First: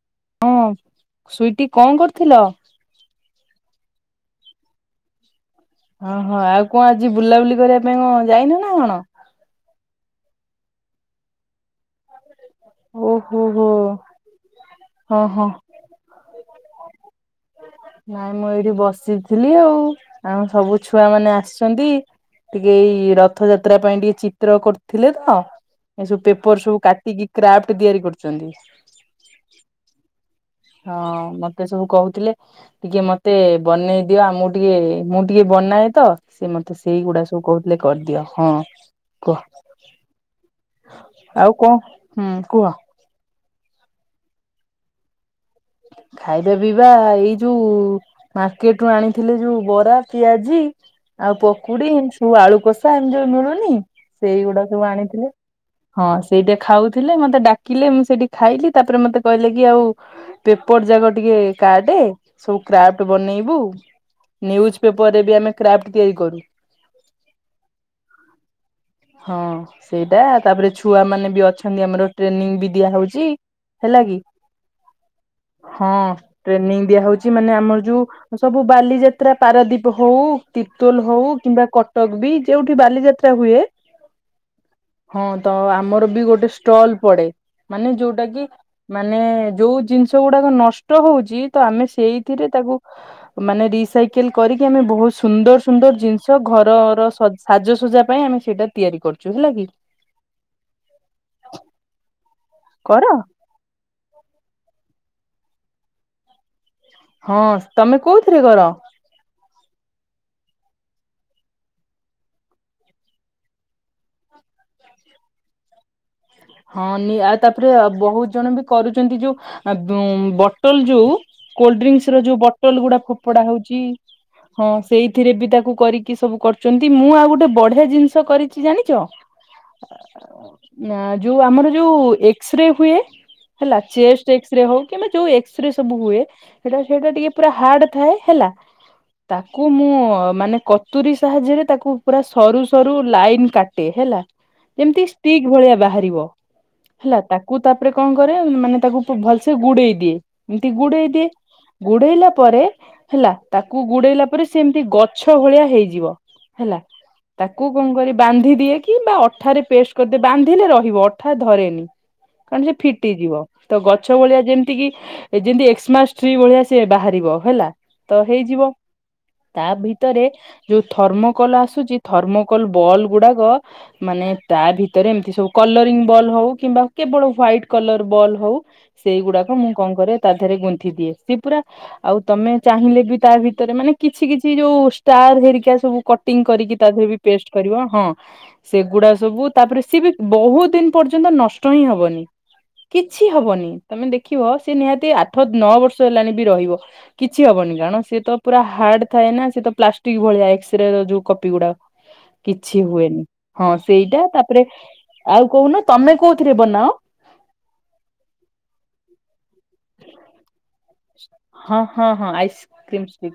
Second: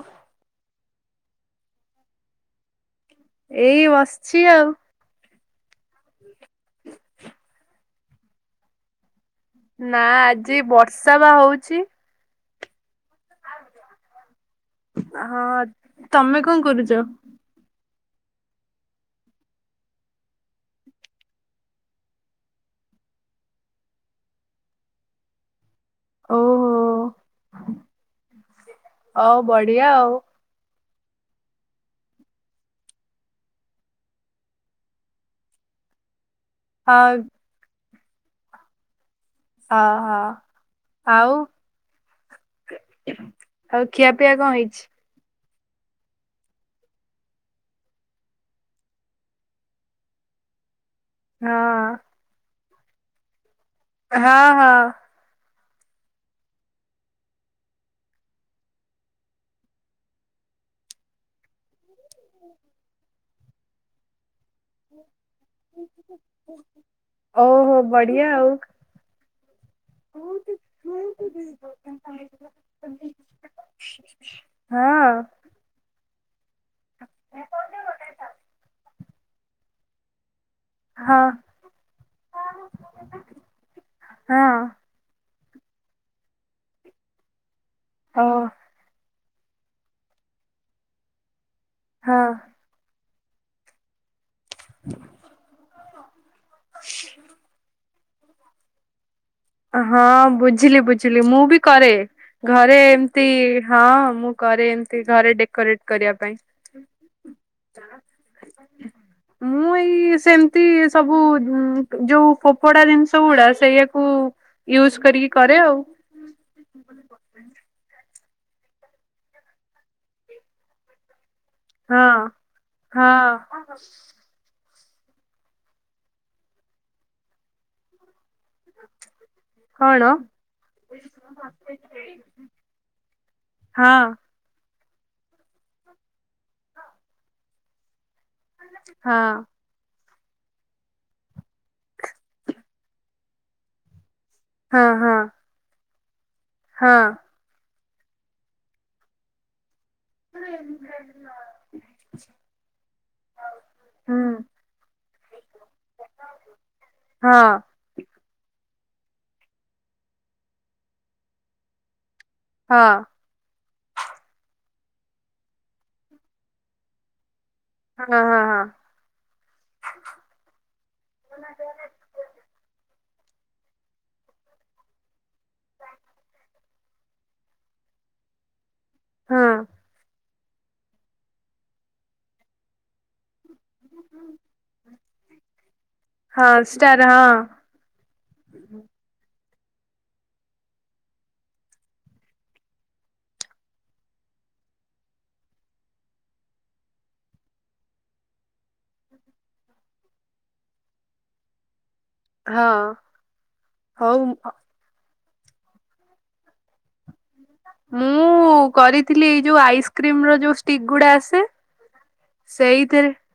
ଓଃ। ହଁ ସୁଇଟି କଣ କରୁଥିଲ? ଏଇ ବସିଚି ଆଉ। ଓହୋ, ଆଉ କଣ ଆଜି ବୁଲାବୁଲି କରିଆ ପାଇଁ କଣ ଯାଇନ ନା କଣ? ନା ଆଜି ବର୍ଷା ବା ହଉଚି। ଓହୋ ହୋ। ହଁ ତମେ କଣ କରୁଚ? ନାଇଁ ମୁଁ ଏଇଠି ବସିଥିଲି ଆଉ, ଆମ ସବୁ ଛୁଆ ମାନେ ଆସିଚନ୍ତି। ଟିକେ ଏଇ ରଥଯାତ୍ରା ପାଇଁ ଟିକେ ଚିତ୍ର କରୁଥିଲେ ତ ଏ ସବୁ ପେପର୍ ଓହୋ ସବୁ କାଟିକି କ୍ରାଫ୍ଟ ତିଆରି କରୁଚନ୍ତି। ହଉ ବଢିଆ ଆଉ। ହଁ ମତେ ସବୁ କହୁଥିଲେ ଟିକେ ମତେ ବନେଇ ଦିଅ ଆମୁକୁ ଟିକେ ମୁଁ ଟିକେ ବନାଏ ତ ସେ ମତେ ସେଇଗୁଡା ସବୁ କହୁଥିଲେ କରିଦିଅ। ହଁ କୁହ? ହଁ ହଁ ହଁ ଆଉ କଣ ହୁଁ କୁହ? ଆଉ ଖିଆପିଆ କଣ ହେଇଚି? ଖାଇବା ପିଇବା ଏଇ ଯୋଉ ମାର୍କେଟ ରୁ ଆଣିଥିଲି ଯୋଉ ବରା, ପିଆଜି ଆଉ ହଁ ପକୁଡି, ଏମିତି ସବୁ ଆଳୁ କଷା ଏମିତି ଯୋଉ ମିଳୁନି ହଁ ସେଇଗୁଡା ହଁ ସବୁ ଆଣିଥିଲେ। ହଁ ସେଇଟା ଖାଉଥିଲେ ମତେ ଡାକିଲେ ମୁଁ ସେଇଠି ଖାଇଲି ତାପରେ ମତେ କହିଲେ କି ଆଉ ପେପର୍ ଯାକ ଟିକେ କାଟେ ସବୁ କ୍ରାଫ୍ଟ ବନେଇବୁ। ନ୍ୟୁଜ୍ ପେପର୍ ରେ ବି ଆମେ କ୍ରାଫ୍ଟ ତିଆରି କରୁ। ଓହୋ ବଢିଆ ଆଉ। ହଁ ସେଇଟା, ତାପରେ ଛୁଆ ମାନେ ବି ଅଛନ୍ତି ଆମର ଟ୍ରେନିଂ ବି ଦିଆ ହଉଚି। ହେଲା କି? ହଁ। ହଁ। ଟ୍ରେନିଂ ଦିଆ ହଉଚି ମାନେ ଆମର ଯୋଉ ସବୁ ବାଲିଯାତ୍ରା ପାରାଦିପ୍ ହଉ ତିର୍ତ୍ତୋଲ ହଁ ହଁ ହଉ କିମ୍ବା କଟକ ବି ଯେଉଠି ବାଲିଯାତ୍ରା ହୁଏ ହଁ ହଁ ତ ଆମର ବି ଗୋଟେ ଷ୍ଟଲ୍ ପଡେ ମାନେ ଓ ଯୋଉଟା କି ମାନେ ଯୋଉ ଜିନିଷ ଗୁଡ଼ାକ ନଷ୍ଟ ହଉଛି ତ ଆମେ ହଁ ସେଇଥିରେ ତାକୁ ମାନେ ରିସାଇ କିଲ୍ କରିକି ଆମେ ବହୁତ ସୁନ୍ଦର ସୁନ୍ଦର ଜିନିଷ ଘରର ସଜ୍ ସାଜସଜା ପାଇଁ ଆମେ ସେଇଟା ତିଆରି କରୁଛୁ ହେଲା କି? ହଁ ବୁଝିଲି ବୁଝିଲି, ମୁଁ ବି କରେ ଘରେ କର ଏମତି ହଁ ମୁଁ କରେ ଏମିତି ଘରେ ଡେକୋରେଟ୍ କରିବା ପାଇଁ। ହଁ ତମେ କୋଉଥିରେ କର? ହେଇ ସେମିତି ସବୁ ଯୋଉ ଫୋପଡ଼ା ଜିନିଷ ଗୁଡ଼ା ସେଇଆକୁ ୟୁଜ୍ କରିକି କରେ ଆଉ। ହଁଉନି ଆଉ ତାପରେ ବହୁତ ଜଣ ବି କରୁଛନ୍ତି ଯୋଉ [unintelligible] ବଟଲ୍ ଯୋଉ ହଁ କୋଲ୍ଡଡ୍ରିଙ୍କ୍ସର ଯୋଉ ବଟଲ୍ ଗୁଡ଼ା ଫୋପଡା ହଁ ହଉଛି। ହଁ ସେଇଥିରେ ବି ତାକୁ କରିକି ସବୁ କରୁଛନ୍ତି, ମୁଁ ଆଉ ଗୋଟେ ବଢିଆ ଜିନିଷ କରି ଚି ଜାଣିଛ, କଣ ନାଁ ଯୋଉ ଆମର ଯୋଉ ଏକ୍ସ୍ରେ ହୁଏ ହେଲା ହଁ ଚେଷ୍ଟ ଚେ ଏକ୍ସ୍ରେ ହଉ କିମ୍ବା ଯୋଉ ଏକ୍ସ୍ରେ ସବୁ ହୁଏ ହେଟା ସେଇଟା ଟିକେ ପୁରା ହାର୍ଡ ଥାଏ ହେଲା, ତା ହଁ କୁ ମୁଁ ମାନେ କତୁରୀ ସାହାଯ୍ୟରେ ତାକୁ ପୁରା ସରୁ ସରୁ ଲାଇନ୍ କାଟେ ହେଲା। ହଁ ଯେମିତି ହଁ ଷ୍ଟିକ୍ ଭଳିଆ ବାହାରିବ, ହଁ ହେଲା ତା କୁ ତାପରେ କଣ କରେ ମାନେ ତାକୁ ଭଲସେ ଗୁଡେଇ ଦିଏ ଏମିତି ଗୁଡେଇ ଦିଏ ଗୁଡେଇଲା ପରେ ହେଲା ତାକୁ ଗୁଡେଇଲା ହୁଁ ପରେ ସେ ଏମିତି ଗଛ ଭଳିଆ ହେଇଯିବ। ହେଲା, ହଁ ତାକୁ କଣ କରି ବାନ୍ଧି ଦିଏ କିମ୍ବା ଅଠାରେ ପେଷ୍ଟ କରିଦେ ବାନ୍ଧିଲେ ରହିବ ଅଠା ଧରେନି। କାରଣ ସେ ହଁ ଫିଟିଯିବ। ତ ଗଛ ଭଳିଆ ଯେମିତି କିି ଯେମିତି ଏକ୍ସମାସ୍ଟ୍ରି ଭଳିଆ ସିଏ ବାହାରିବ ହେଲା। ହଁ ତ ହଁ ହଁ ହେଇଯିବ। ତା ଭିତରେ ଯୋଉ ଥର୍ମୋକୋଲ୍ ଆସୁଛି ଥର୍ମୋକୋଲ୍ ବଲ୍ ଗୁଡାକ ମାନେ ତା ଭିତରେ ଏମିତି ସବୁ କଲରିଙ୍ଗ୍ ବଲ୍ ହଉ କିମ୍ବା କେବଳ ହ୍ୱାଇଟ୍ କଲର ବଲ୍ ହଉ ହଁ ସେଇଗୁଡ଼ାକ ମୁଁ କଣ କରେ ତା ଦେହରେ ଗୁନ୍ଥି ଦିଏ, ସିଏ ପୁରା ଆଉ ତମେ ଚାହିଁଲେ ବି ତା ଭି ତରେ ମାନେ କିଛି କିଛି ଯୋଉ ଷ୍ଟାର ହେରିକା ସବୁ କଟିଂ ହଁ କରିକି ତା ଦେହରେ ଷ୍ଟାର ବି ହଁ ପେଷ୍ଟ କରିବ ହଁ। ସେଗୁଡ଼ା ସବୁ, ତାପରେ ସିଏ ବି ବହୁତ ଦିନ୍ ପର୍ଯ୍ୟନ୍ତ ନଷ୍ଟ ହିଁ ହବନି। କିଛି ହବନି ତମେ ଦେଖିବ ସେ ନିହାତି ଆଠ ନଅ ବର୍ଷ ହେଲାଣି ବି ରହିବ। କିଛି ହବନି କାରଣ ସିଏ ତ ପୁରା ହାର୍ଡ ଥାଏ ନା ସେତ ପ୍ଲାଷ୍ଟିକ ଭଳିଆ ଏକ୍ସ୍ରେର ଯୋଉ କପି ଗୁଡ଼ାକ। [inaudible] କିଛି ହଁ ହୁଏନି, ହଁ ସେଇଟା ହଉ ତାପରେ ଆଉ କହୁନ ତମେ କୋଉଥିରେ ବନାଅ? ମୁଁ କରିଥିଲି ଏଇ ଯୋଉ ଆଇସ୍କ୍ରିମର ଯୋଉ ଷ୍ଟିକ୍ ଗୁଡା ଆସେ ହଁ ହଁ ହଁ ସେଇଥିରେ ଆଇସ୍କ୍ରିମ୍ [unintelligible]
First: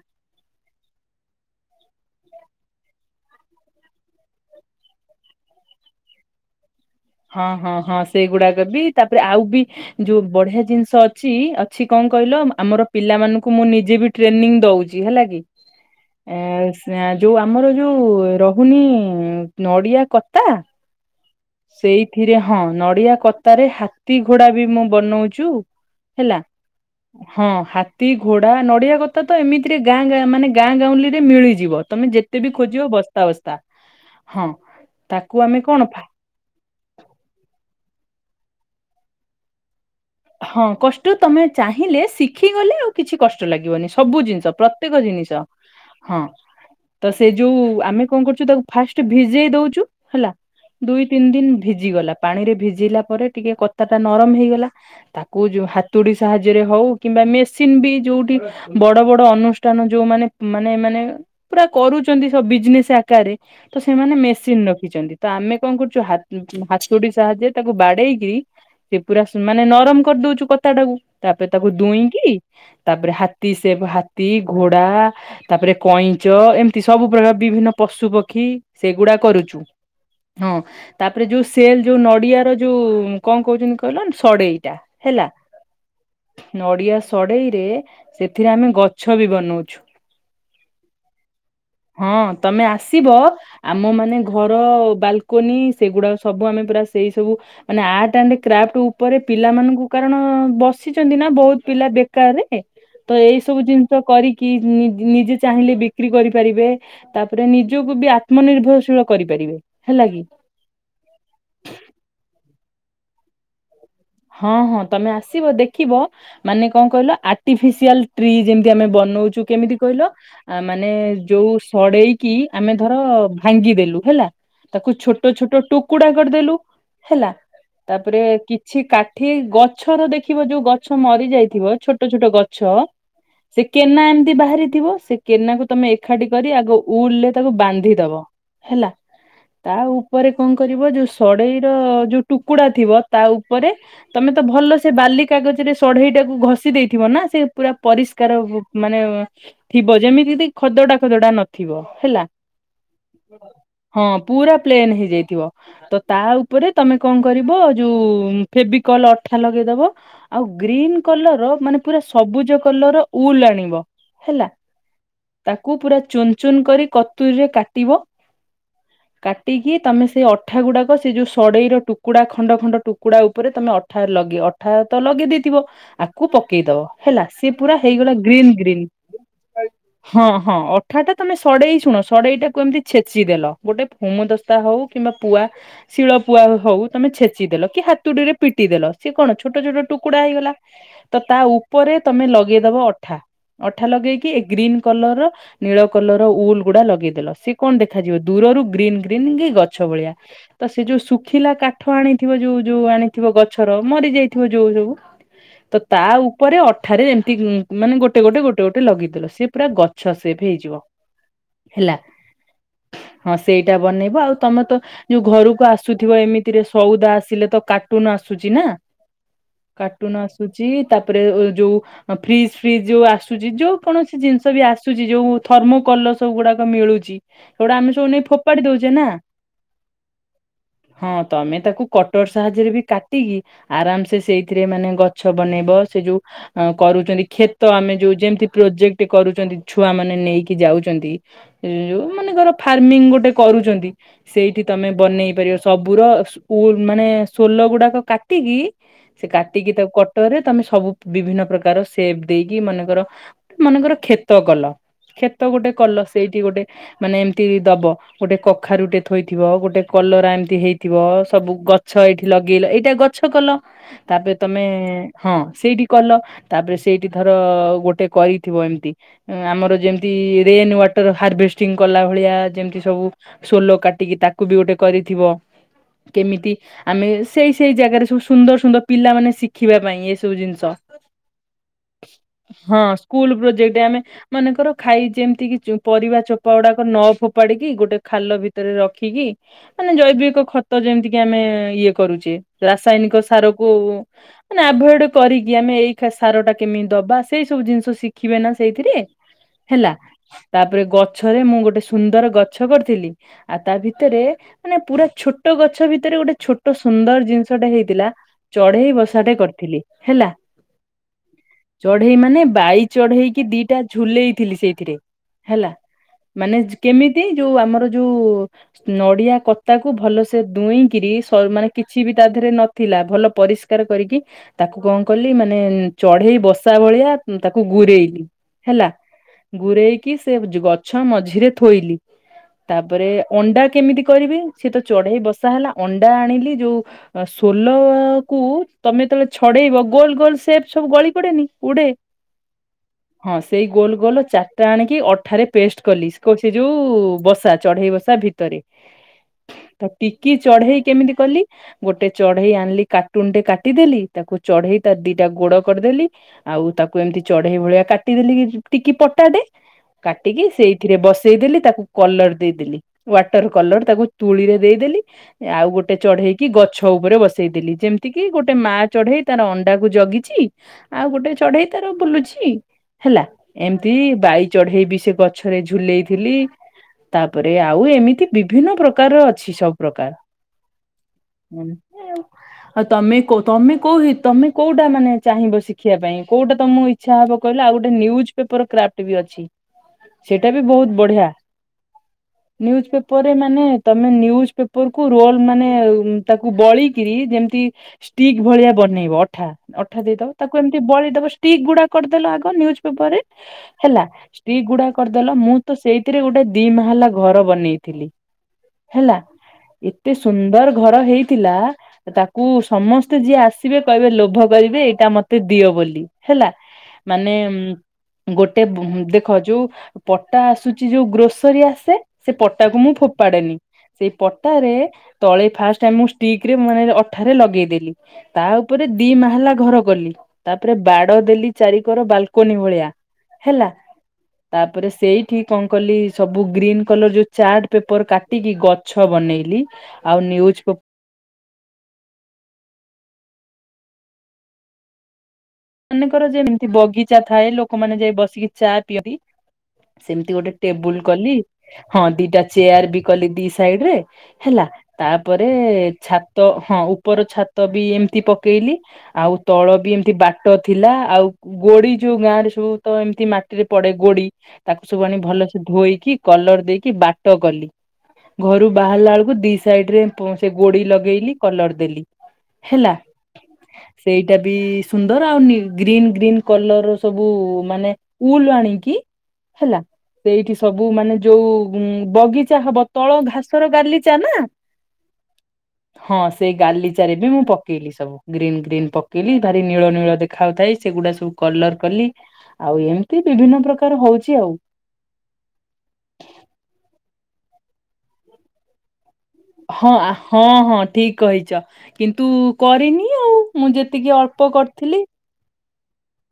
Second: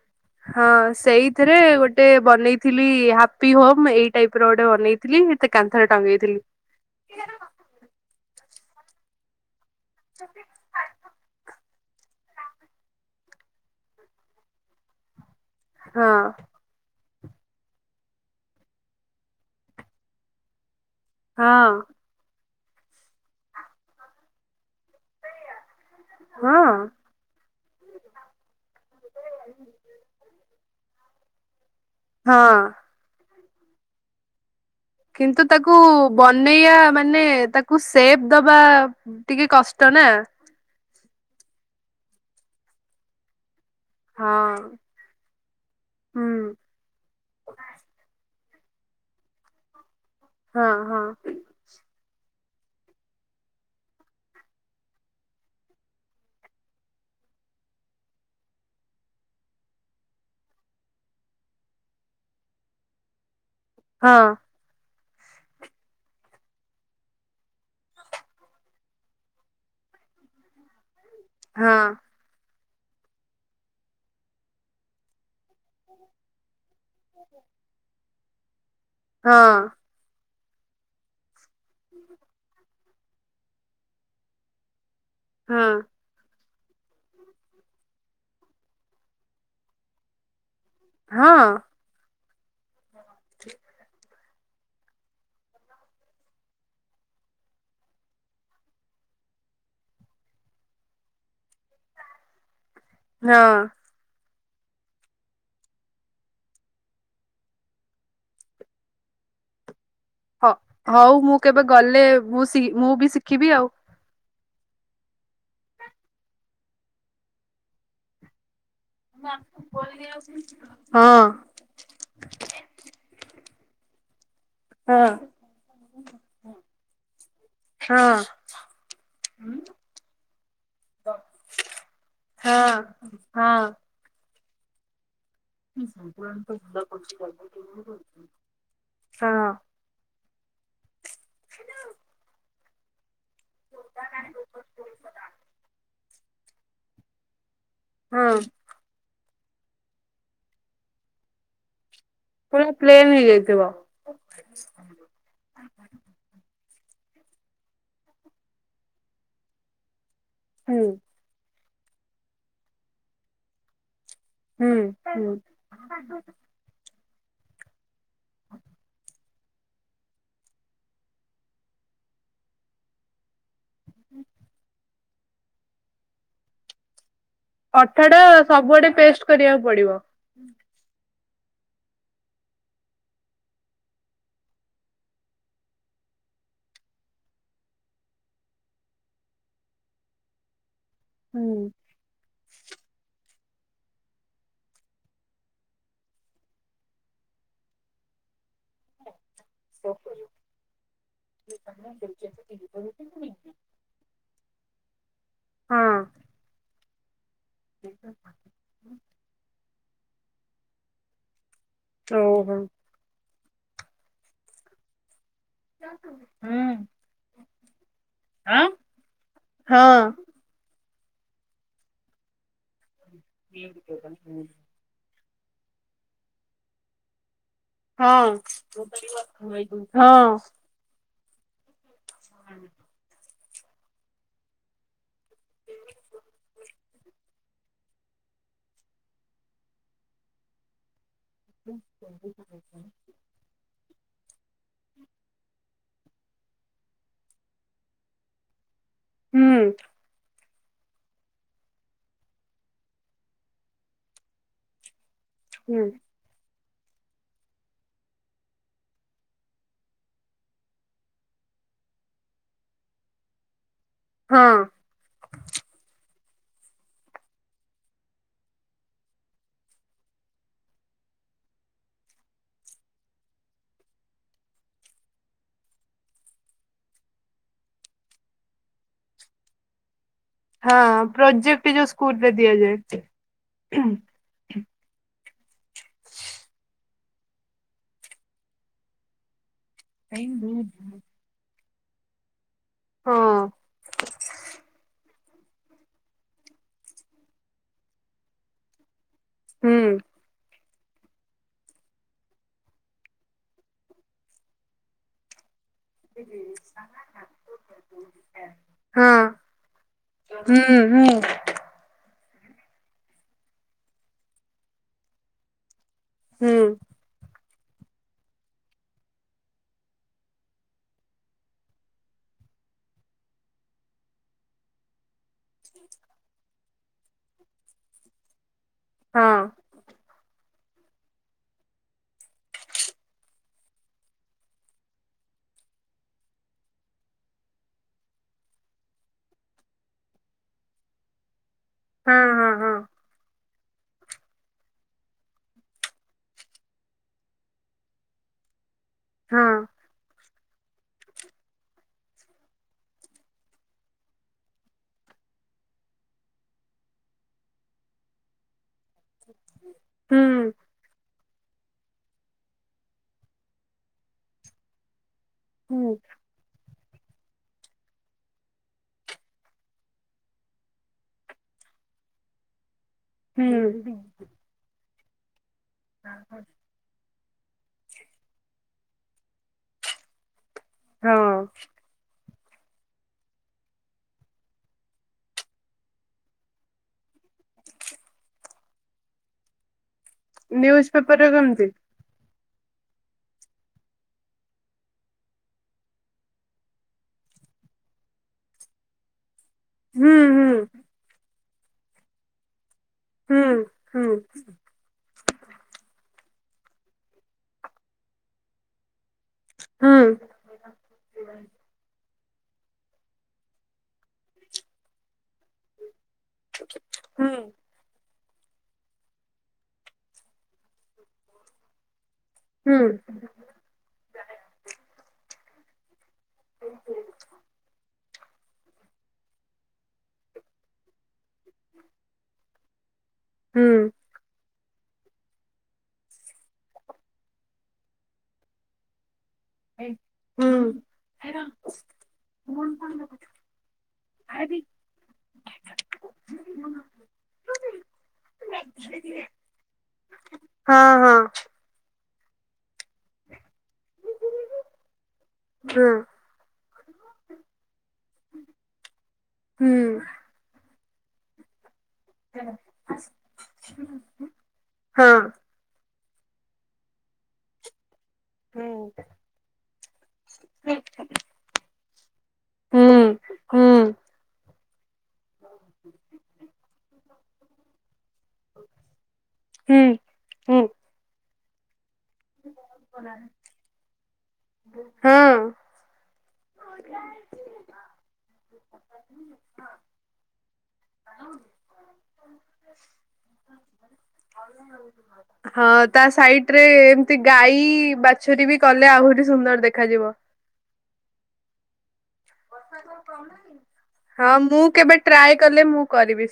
ହଁ ସେଇଥିରେ ଗୋଟେ ବନେଇଥିଲି ହାପି ହୋମ୍ ଏଇ ଟାଇପର ଗୋଟେ ବନେଇ ଥିଲି ଏତେ କାନ୍ଥରେ ଟଙ୍ଗେଇଥିଲି। ହଁ ହଁ ହଁ ସେଇଗୁଡ଼ାକ ବି ତାପରେ ଆଉ ବି ଯୋଉ ବଢିଆ ଜିନିଷ ଅ ଛି, ଅଛି କଣ କହିଲ ଆମର ପିଲାମାନଙ୍କୁ ମୁଁ ନିଜେ ବି ଟ୍ରେନିଂ ଦଉଛି ହେଲା କି। ହଁ [unintelligible] ଯୋଉ ଆମର ଯୋଉ ରହୁନି ନଡ଼ିଆ କତା? ହଁ ସେଇଥିରେ ହଁ ନଡିଆ କତାରେ ହାତୀ ଘୋଡା ବି ମୁଁ ବନଉଚୁ। ହେଲା ହଁ ହଁ ହାତୀ ଘୋଡା ନଡିଆ କତା ତ ଏମିତିରେ ଗାଁ ଗାଁ ମାନେ ଗାଁ ଗାଉଁଲି ରେ ମିଳିଯିବ ତମେ ହଁ ଯେତେ ବି ଖୋଜିବ ବସ୍ତା ବସ୍ତା ହଁ। କିନ୍ତୁ ଆମେ ତାକୁ କଣ ଫା ବନେଇବା ମାନେ ତାକୁ ସେପ ଦବା ଟିକେ କଷ୍ଟ ନା। ହଁ କଷ୍ଟ ତମେ ଚାହିଁଲେ ଶିଖିଗଲେ ଆଉ କିଛି କଷ୍ଟ ଲାଗିବନି। ସବୁ ଜିନିଷ ହଁ ପ୍ରତ୍ୟେକ ଜିନିଷ ହଁ। ହୁଁ ତ ସେ ଯୋଉ ଆମେ କଣ କରୁଛୁ ତାକୁ ଫାଷ୍ଟ ଭିଜେଇ ଦଉଛୁ ହେଲା। ହଁ ହଁ ଦୁଇ ତିନି ଦିନ ଭିଜି ଗଲା ପାଣି ରେ ଭିଜିଲା ପରେ ଟିକେ କତା ଟା ନରମ ହେଇଗଲା। ତାକୁ ଯୋଉ ହାତୁଡି ସାହାଯ୍ୟରେ ହଉ କିମ୍ବା ମେସିନ ବି ଯୋଉଠି ବଡ ବଡ ଅନୁଷ୍ଠାନ ଯୋଉମାନେ ମାନେମାନେ ପୁରା କରୁଛନ୍ତି ସ ବିଜନେସ ଆକାରେ। ତ ସେମାନେ ହଁ ମେସିନ ରଖିଛନ୍ତି। ତ ଆମେ କଣ କରୁଛୁ ହାତ ହାତୁଡି ସାହାଯ୍ୟରେ ତାକୁ ବାଡେଇକି ସେ ପୁରା ମାନେ ନରମ କରିଦଉଛୁ କତାଟାକୁ ତାପରେ ହଁ ତାକୁ ଦୁଇଁକି। ତାପରେ ହାତୀ ସେପ ହାତୀ ଘୋଡା ତାପରେ କଇଁଚ ଏମ ସବୁ ପ୍ରକାର ବିଭିନ୍ନ ପଶୁ ପକ୍ଷୀ ସେଗୁଡା ହଁ କରୁଛୁ। ହଁ ତାପରେ ଯୋଉ ସେଲ ଯୋଉ ନଡିଆ ର ଯୋଉ କଣ କହୁଛନ୍ତି କହିଲ। ସଡେଇଟା ହେଲା। ହଁ। ନଡିଆ ସଡେଇରେ ସେଥିରେ ଆମେ ଗଛ ବି ବନଉଛୁ। ଫାଙ୍କା ଅଡ଼ିଓ। ହଁ। ହଁ ତମେ ଆସିବ ଆମ ମାନେ। ଘର ବାଲକୋନି ସେଗୁଡାକ ସବୁ ଆମେ ପୁରା ସେଇ ସବୁ ମାନେ ଆର୍ଟ ଆଣ୍ଡ କ୍ରାଫ୍ଟ ଉ ପରେ ପିଲାମାନଙ୍କୁ କାରଣ ବସିଛନ୍ତି ନା ବହୁତ ପିଲା ବେକାରରେ ତ ଏଇ ହଁ ସବୁ ଜିନି କରିକି ନି ନିଜେ ଚାହିଁଲେ ବିକ୍ରି କରିପାରିବେ। ତାପରେ ନିଜକୁ ବି ଆତ୍ମ ନିିର୍ଭରଶୀଳ କରିପାରିବେ ହେଲା କି। ହ ହଉ ମୁଁ କେବେ ଗଲେ ମୁଁ ଶି ମୁଁ ବି ଶିଖିବି ଆଉ। ହଁ ହଁ ତମେ ଆସିବ ଦେଖିବ ମାନେ କଣ କହିଲ ଆର୍ଟିଫିସିଆଲ ଟ୍ରି ଯେମିତି ଆମେ ବ ନଉଛୁ କେମିତି କହିଲ ମାନେ ଯୋଉ ହଁ ସଡେଇ। କି ଆମେ ଧର ଭାଙ୍ଗିଦେଲୁ ହେଲା। ତାକୁ ଛୋଟ ଛୋଟ ଟୁକୁଡା କରିଦେଲୁ ହେଲା ହଁ ତାପରେ କି କିଛି କାଠି ଗଛର ଦେଖିବ ଯୋଉ ଗଛ ମରି ଯାଇଥିବ ଛୋଟ ଛୋଟ ହଁ ଗଛ। ହଁ ସେ ହଁ କେନା ଏମିତି ବାହାରିଥିବ। ସେ କେନାକୁ ତମେ ଏକାଠି କରି ଆଗ ଉଲରେ ତାକୁ ବାନ୍ଧିଦବ ହେଲା ହଁ ତାଉ ପରେ କଣ କରିବ ଯୋଉ ସଡେଇ ର ଯୋଉ ଟୁକୁଡା ଥିବ ତା ଉପ ପରେ ତମେ ତ ଭଲ ସେ ବାଲି କାଗଜରେ ସଢେଇ ଟାକୁ ଘଷି ଦେଇଥିବ ନା ସେ ପୁରା ହଁ ପରିଷ୍କାର ମାନେ ଥିବ ଯେମିତି ଖଦଡା ଖଦଡା ନଥିବ ହେଲା। ପୁରା ପ୍ଲେନ୍ ହେଇଯାଇଥିବ। ହଁ ପୁରା ପ୍ଲେନ୍ ହେଇଯାଇଥିବ ତ ତା ଉପରେ ତମେ କଣ କରିବ ଯୋଉ। ଫେବିକଲ ଅଠା ଲଗେଇ ଦବ ଆଉ ହୁଁ ଗ୍ରୀନ୍ କଲର ମାନେ। ପୁରା ସବୁଜ କଲର ଉଲ ଆଣିବ ହେଲା ହୁଁ ହୁଁ ତାକୁ ପୁରା ଚୁନ୍ ଚୁ ଚୁନ୍ କରି କତୁରୀରେ କାଟିବ। ଫାଙ୍କା ଅଡ଼ିଓ। କାଟିକି ତମେ ସେଇ ଅଠା ଗୁଡାକ ସେ ଯୋଉ ସଡେଇର ଟୁକୁଡା ଖଣ୍ଡ ଖଣ୍ଡ ଟୁ କୁକୁଡ଼ା ଉପରେ ତମେ ଅଠା ଲଗେଇ ଅଠାର ତ ଲଗେଇ ଦେଇେଇଥିବ ଆକୁ ପକେଇଦବ ହେଲା ସିଏ ପୁରା ଅଟା ହେଇଗଲା ଟା ଗ୍ରୀନ୍ ଗ୍ରୀନ୍ ସବୁଆଡେ ପେଷ୍ଟ କରିବାକୁ ପଡିବ ହଁ ହଁ ଅଠା ଟା ତମେ ସଡେଇ ଶୁଣ ସଡେଇ ଟାକୁ ଏମିତି ଛେଚିଦେଲ ଗୋଟେ ହୋମ ଦ ଧସ୍ତା ହଉ କିମ୍ବା ପୁଆ ଶିଳ ପୁଆ ହଉ ତମେ ଛେଚିଦେଲ କି ହାତ ହାତୁଡି ରେ ପିଟି ଦେଲ ସି କଣ ଛୋଟ ଛୋଟ ଟୁକୁଡା ହେଇଗଲା ତ ତା ହୁଁ ଉପରେ ତମେ ଲଗେଇଦବ ଅଠା ଅଠା ଲଗେଇକି ଏ ଗ୍ରୀନ୍ କଲର ର ନୀଳ କଲର ଉଲ ଗୁଡା ଲଗେଇଦେଲ ସି କଣ ଦେଖାଯିବ ଦୂରରୁ ଗ୍ରୀନ୍ ଗ୍ରୀନ୍ ଗଛ ଭଲିଆ ତ ଯୋଉ ଶୁଖିଲା କାଠ ଆଣିଥିବ ଯୋଉ ଯୋଉ ଆଣିଥିବ ଗଛର ମରି ଯାଇଥିବ ଯୋଉ ଯୋଉ ସବୁ ତ ହଁ ତା ଉପରେ ଅଠାରେ ଏମିତି ମାନେ ଗୋଟେ ଗୋଟେ ଗୋଟେ ଗୋଟେ ଲଗେଇଦେଲ ସିଏ ପୁରା ଗଛ ସେପ ହେଇଯିବ ହେଲା ଓହୋ ହଁ ସେଇଟା ବନେଇବ ଆଉ ତମେ ତ ଯୋଉ ଘରକୁ ଆସୁଥିବ ଏମିତିରେ ସଉଦା ଆସିଲେ ତ ତ କାଟୁନ ଆସୁଛି ନା ହଁ କାଟୁନ ଆସୁଛି ତାପରେ ଯୋଉ ଫ୍ରିଜ ଫ୍ରିଜ ଯୋଉ ଆସୁଛି ଯୋଉ କୌଣସି ଜିନିଷ ବି ଆସୁ ଆସୁଛି ଯୋଉ ଥର୍ମ କଲର ସବୁ ଗୁଡାକ ମିଳୁଛି ସେଗୁଡା ଆମେ ସବୁ ନେଇ ହଁ ଫୋପାଡି ଦଉଛେ ନା ହଁ ହଁ ତମେ ତାକୁ କଟର ସାହାଯ୍ୟରେ ବି କାଟି କି ଆରାମ ସେେ ସେଇଥିରେ ମାନେ ଗଛ ବନେଇବ ସେ ଯୋଉ ଅ କରୁଛନ୍ତି କ୍ଷେତ ଆମେ ଯୋଉ ଯେମିତି ପ୍ରୋଜେକ୍ଟ କରୁଛନ୍ତି ଛୁଆ ମାନେ ନେଇକି ଯାଉଛନ୍ତି ଯୋଉ ମନେକର ଫାର୍ମିଂ ଗୋଟେ କରୁଛନ୍ତି ସେଇଠି ତମେ ବନେଇ ପାରିବ ସବୁର ଶୋ ମାନେ ସୋଲ ଗୁଡାକ କା କାଟିକି ସେ ହୁଁ କାଟିକି ତାକୁ କଟରେ ତମେ ସବୁ ବିଭିନ୍ନ ପ୍ରକାର ସେପ ଦେଇକି ମନେକର ମନେକର କ୍ଷେତ କଲ କ୍ଷେତ ଗୋଟେ ହୁଁ କଲ ସେଇଠି ଗୋଟେ ମାନେ ଏମିତି ଦବ ଗୋଟେ କଖାରୁ ଗୋଟେ ଥୋଇଥିବ ଗୋଟେ କଲରା ଏମିତି ହେଇଥିବ ସବୁ ଗଛ ଏଇଠି ଲଗେଇଲ ଏଇଟା ଗଛ କଲ ତାପରେ ହଁ। ତମେ ହଁ ସେଇଠି କଲ ତାପରେ ସେଇଠି ଥର ଗୋଟେ କରିଥିବ ଏମିତି ଆମର ଯେମିତି ରେନ ୱାଟର ହାରଭେଷ୍ଟିଂ କଲା ଭଳିଆ ଯେମିତି ସବୁ ସୋଲୋ କାଟିକି ତାକୁ ବି ଗୋଟେ କରିଥିବ କେମିତି ଆମେ ସେଇ ସେଇ ଜାଗାରେ ସବୁ ସୁନ୍ଦର ସୁନ୍ଦର ପିଲା ମାନେ ଶିଖିବା ପାଇଁ ଜିନ ହଁ ପ୍ରୋଜେକ୍ଟ ଯୋଉ ସ୍କୁଲରେ ହଁ ଦିଆଯାଏ। ସ୍ଲ ପ୍ରଜେକ୍ଟ ଆମେ [inaudible] ମନେକର ଖାଇ ଯେମିତି କି ପରିବା ଚୋପା ଗୁଡାକ ନ ଫୋପାଡିକି ଗୋଟେ ଖାଲ ଭିତରେ ରଖିକି ମାନେ ଜୈବିକ ଖତ ଯେମିତି କି ଆମେ ଇଏ କରୁଛେ ହଁ ରାସାୟନିକ ସାର କୁ ମାନେ ଆଭଡ କରିକି ଆମେ ଏଇ ସାର ଟା କେମିତି ଦବା ସେଇ ସବୁ ଜିନିଷ ଶିଖିବେ ନା ସେଇଥିରେ ହୁଁ ହେଲା ତାପରେ ଗଛରେ ମୁଁ ଗୋଟେ ସୁନ୍ଦର ଗଛ କରିଥିଲି ଆଉ ତା ଭିତରେ ମାନେ ପୁରା ଛୋଟ ଗଛ ଭିତରେ ଗୋଟେ ଛୋଟ ସୁନ୍ଦର ଜିନିଷଟା ହେଇଥିଲା ଚଢେଇ ହଁ ବସାଟେ କରିଥିଲି ହେଲା ହୁଁ ହୁଁ ଚଢେଇ ମାନେ ବାଇ ଚଢେଇକି ଦିଟା ଝୁଲେଇଥିଲି ସେଇଥିରେ ହେଲା ମାନେ କେମିତି ଯୋଉ ଆମର ଯୋଉ ନଡିଆ କତା କୁ ଭଲ ସେ ଦୁଇଁକିରି ମାନେ କିଛି ବି ତା ଦେହରେ ନଥିଲା ଭଲ ପରିଷ୍କାର କରିକି ତାକୁ କଣ କଲି ମାନେ ଚଢେଇ ବସା ଭଳିଆ ତାକୁ ଗୁରେଇଲି ହେଲା ହଁ ଗୁରେଇକି ସେ ଗଛ ମଝିରେ ଥୋଇଲି ତାପରେ ଅଣ୍ଡା କେମିତି କରିବି ସେିଏ ତ ଚଢେଇ ବସା ହେଲା ଅଣ୍ଡା ଆଣିଲି ଯୋଉ ସୋଲ କୁ ତମେ ଯେତେବେଳେ ଛଡେଇବ ଗୋଲ ଗୋଲ ସେପ ସବୁ ଗଳି ପଡେନି ଉଡେ ହଁ ହଁ ହଁ। ସେଇ ଗୋଲ ଗୋଲ ଚାରିଟା ଆଣିକି ଅଠାରେ ପେଷ୍ଟ କଲି ସେ ଯୋଉ ବସା ଚଢ଼େଇ ବସା ଭିତରେ। ହଁ ହଁ ତ ଟିକି ଚଢେଇ କେମିତି କଲି? ଗୋଟେ ଚଢେଇ ଆଣିଲି କାର୍ଟୁନ ଟେ କାଟିଦେଲି ତାକୁ ଚଢେଇ ତାର ଦିଟା ଗୋଡ କରିଦେଲି। ଆଉ ତାକୁ ଏମିତି ଚଢେଇ ଭଳିଆ କାଟିଦେଲି କି ଟିକି ପଟା ଟେ କାଟିକି ସେଇଥିରେ ବସେଇଦେଲି ତାକୁ କଲର ଦେଇଦେଲି ୱାଟର କଲର ତାକୁ ତୁଳିରେ ଦେଇଦେଲି ଆଉ ଗୋଟେ ଚଢେଇ କି ଗଛ ଉପରେ ବସେଇଦେଲି ଯେମିତି କିି ଗୋଟେ ମା ଚଢେଇ ତାର ଅଣ୍ଡା କୁ ଜଗିଚି ଆଉ ଗୋଟେ ଚଢେଇ ତାର ବୁଲୁଚି। ହେଲା ଏମିତି ବାଇ ଚଢେଇ ବି ସେ ଗଛରେ ଝୁଲେଇଥିଲି। ତାପରେ ଆଉ ଏମିତି ବିଭିନ୍ନ ପ୍ରକାରର ଅଛି ସବୁ ପ୍ରକାର। ହୁଁ। ଆଉ ତମେ କ ତମେ କୋଉ ତମେ କୋଉଟା ମାନେ ଚାହିଁବ ଶିଖିବା ପାଇଁ କୋଉଟା ତମ ଇଛା। ଇଛା ହବ କହିଲେ ଆଉ ଗୋଟେ ନ୍ୟୁଜ ପେପର କ୍ରାଫ୍ ଟେ ବି ଅଛି। ସେଟା ବି ନ୍ୟୁଜ ବହୁତ ବଢିଆ। ପେପରରେ କେମିତି? ନ୍ୟୁଜ୍ ପେପର ରେ ମାନେ ତମେ ନ୍ୟୁଜ ପେପର କୁ ରୋଲ ମାନେ ତାକୁ ବଳିକିରି ଯେମିତି ଷ୍ଟିକ ଭଳିଆ ବନେଇବ ଅଠା। ଅଠା ହୁଁ ଦେଇଦବ ହୁଁ ତାକୁ ଏମିତି ବଳେଇଦବ ଷ୍ଟିକ ଗୁଡା କରିଦେଲ ଆଗ ନ୍ୟୁଜ ପେପର ରେ ହେଲା ହୁଁ ସ୍ତ୍ରୀ ଗୁଡାକ କରିଦେଲ ମୁଁ ତ ସେଇଥିରେ ଗୋଟେ ଦି ମା ହେଲା ଘର ବନେଇଥିଲି ହେଲା। ହଁ ଏତେ ସୁନ୍ଦର ଘର ହେଇଥିଲା। ତାକୁ ସମସ୍ତେ ଯିଏ ଆସିବେ କହିବେ ଲୋଭ କରିବେ ଏଇଟା ମତେ ଦିଅ ବୋଲି। ହେଲା ହଁ ମାନେ ଗୋଟେ ଦେଖ ଯୋଉ ପଟା ଆସୁଚି ଯୋଉ ଗ୍ରୋସରୀ ଆସେ ସେ ପଟା ହଁ କ ମୁଁ ଫୋପାଡେନି ସେଇ ପଟାରେ ତଳେ ଫାଷ୍ଟ ମୁ ଷ୍ଟିକରେ ମାନେ ଅଠାରେ ଲଗେଇଦେଲି। ତା ଉପରେ ଦି ମା ହେଲା ଘର କଲି ତାପରେ ବାଡ ଦେଲି ଚାରିିକର ବାଲକନି ଭଳିଆ। ହେଲା। ତାପରେ ସେଇଠି କଣ କଲି ସବୁ ଗ୍ରୀନ୍ କଲର ଯୋଉ ଚାର୍ଟ ପେପର କା ଟିକି ଗଛ ବନେଇଲି। ଆଉ ନ୍ୟୁଜ ପେ ହୁଁ। [unintelligible] ମେକର ଯେମିତି ବଗିଚା ଥାଏ ଲୋକମାନେ ଯାଇ ବସିକି ଚା ପିଅନ୍ତି। ସେମିତି ଗୋଟେ ଟେବୁଲ ହଁ କଲି। ହଁ ଦିଟା ଚେୟାର ବି କଲି ଦି ସାଇଡ ରେ ହେଲା ତାପରେ ଛା ତ ହଁ ଉପର ଛାତ ବି ଏମିତି ପକେଇଲି ଆଉ ତଳ ବି ଏମିତି ବାଟ ପଟ ଥିଲା ଆଉ ଗୋଡି ଯୋଉ ଗାଁ ରେ ସବୁ ତ ଏମିତି ମାଟିରେ ପଡେ ଗୋଡି ତାକୁ ସବୁ ଆଣି ଭଲ ଧୋଇକି କଲର ଦେଇକି ବାଟ କଲି ଘରୁ ବାହାରିଲା ବେଳକୁ ଦି ସାଇଡ ରେ ସେ ଗୋଡି ଲଗେଇଲି କଲର ଦେଲି ହେଲା ହଁ ସେଇଟା ବି ଧର ଆଉ ଗ୍ରୀନ୍ ଗ୍ରୀନ୍ କଲର ସବୁ ମାନେ ଉଲ ଆଣିକି ହେଲା ହଁ ସେ ଏଇଠି ସବୁ ମାନେ ଯୋଉ ଉ ବଗିଚା ହବ ତଳ ଘାସର ଗାଲିଚା ନା। ହଁ ହଁ ସେଇ ଗାଲିଚ ରେ ବି ମୁଁ ପକେଇଲି ସବୁ ଗ୍ରୀଲ୍ ଫ୍ରିଲ୍ ପକେଇଲି ଭାରି ନୀଳ ନୀଳ ଦେଖାଉଥାଏ ସେଗୁଡା ସବୁ କଲର କଲି ଆଉ ଏମିତି ବିଭିନ୍ନ ପ୍ରକାର ହଉଛି ଆଉ। ହୁ ହଁ ତା ସାଇଟ ରେ ଏମିତି ଗାଈ ବାଛୁରୀ ବି କଲେ ଆହୁରି ସୁନ୍ଦର ହଁ ଦେଖାଯିବ। ହଁ ହଁ ଠିକ କହିଛ କିନ୍ତୁ କରିନି ଆଉ ମୁଁ ଯେତିକି ହଁ ଅଳ୍ପ ମୁଁ କେବେ କରିଥିଲି ଟ୍ରାଏ କଲେ ମୁଁ କରିବି।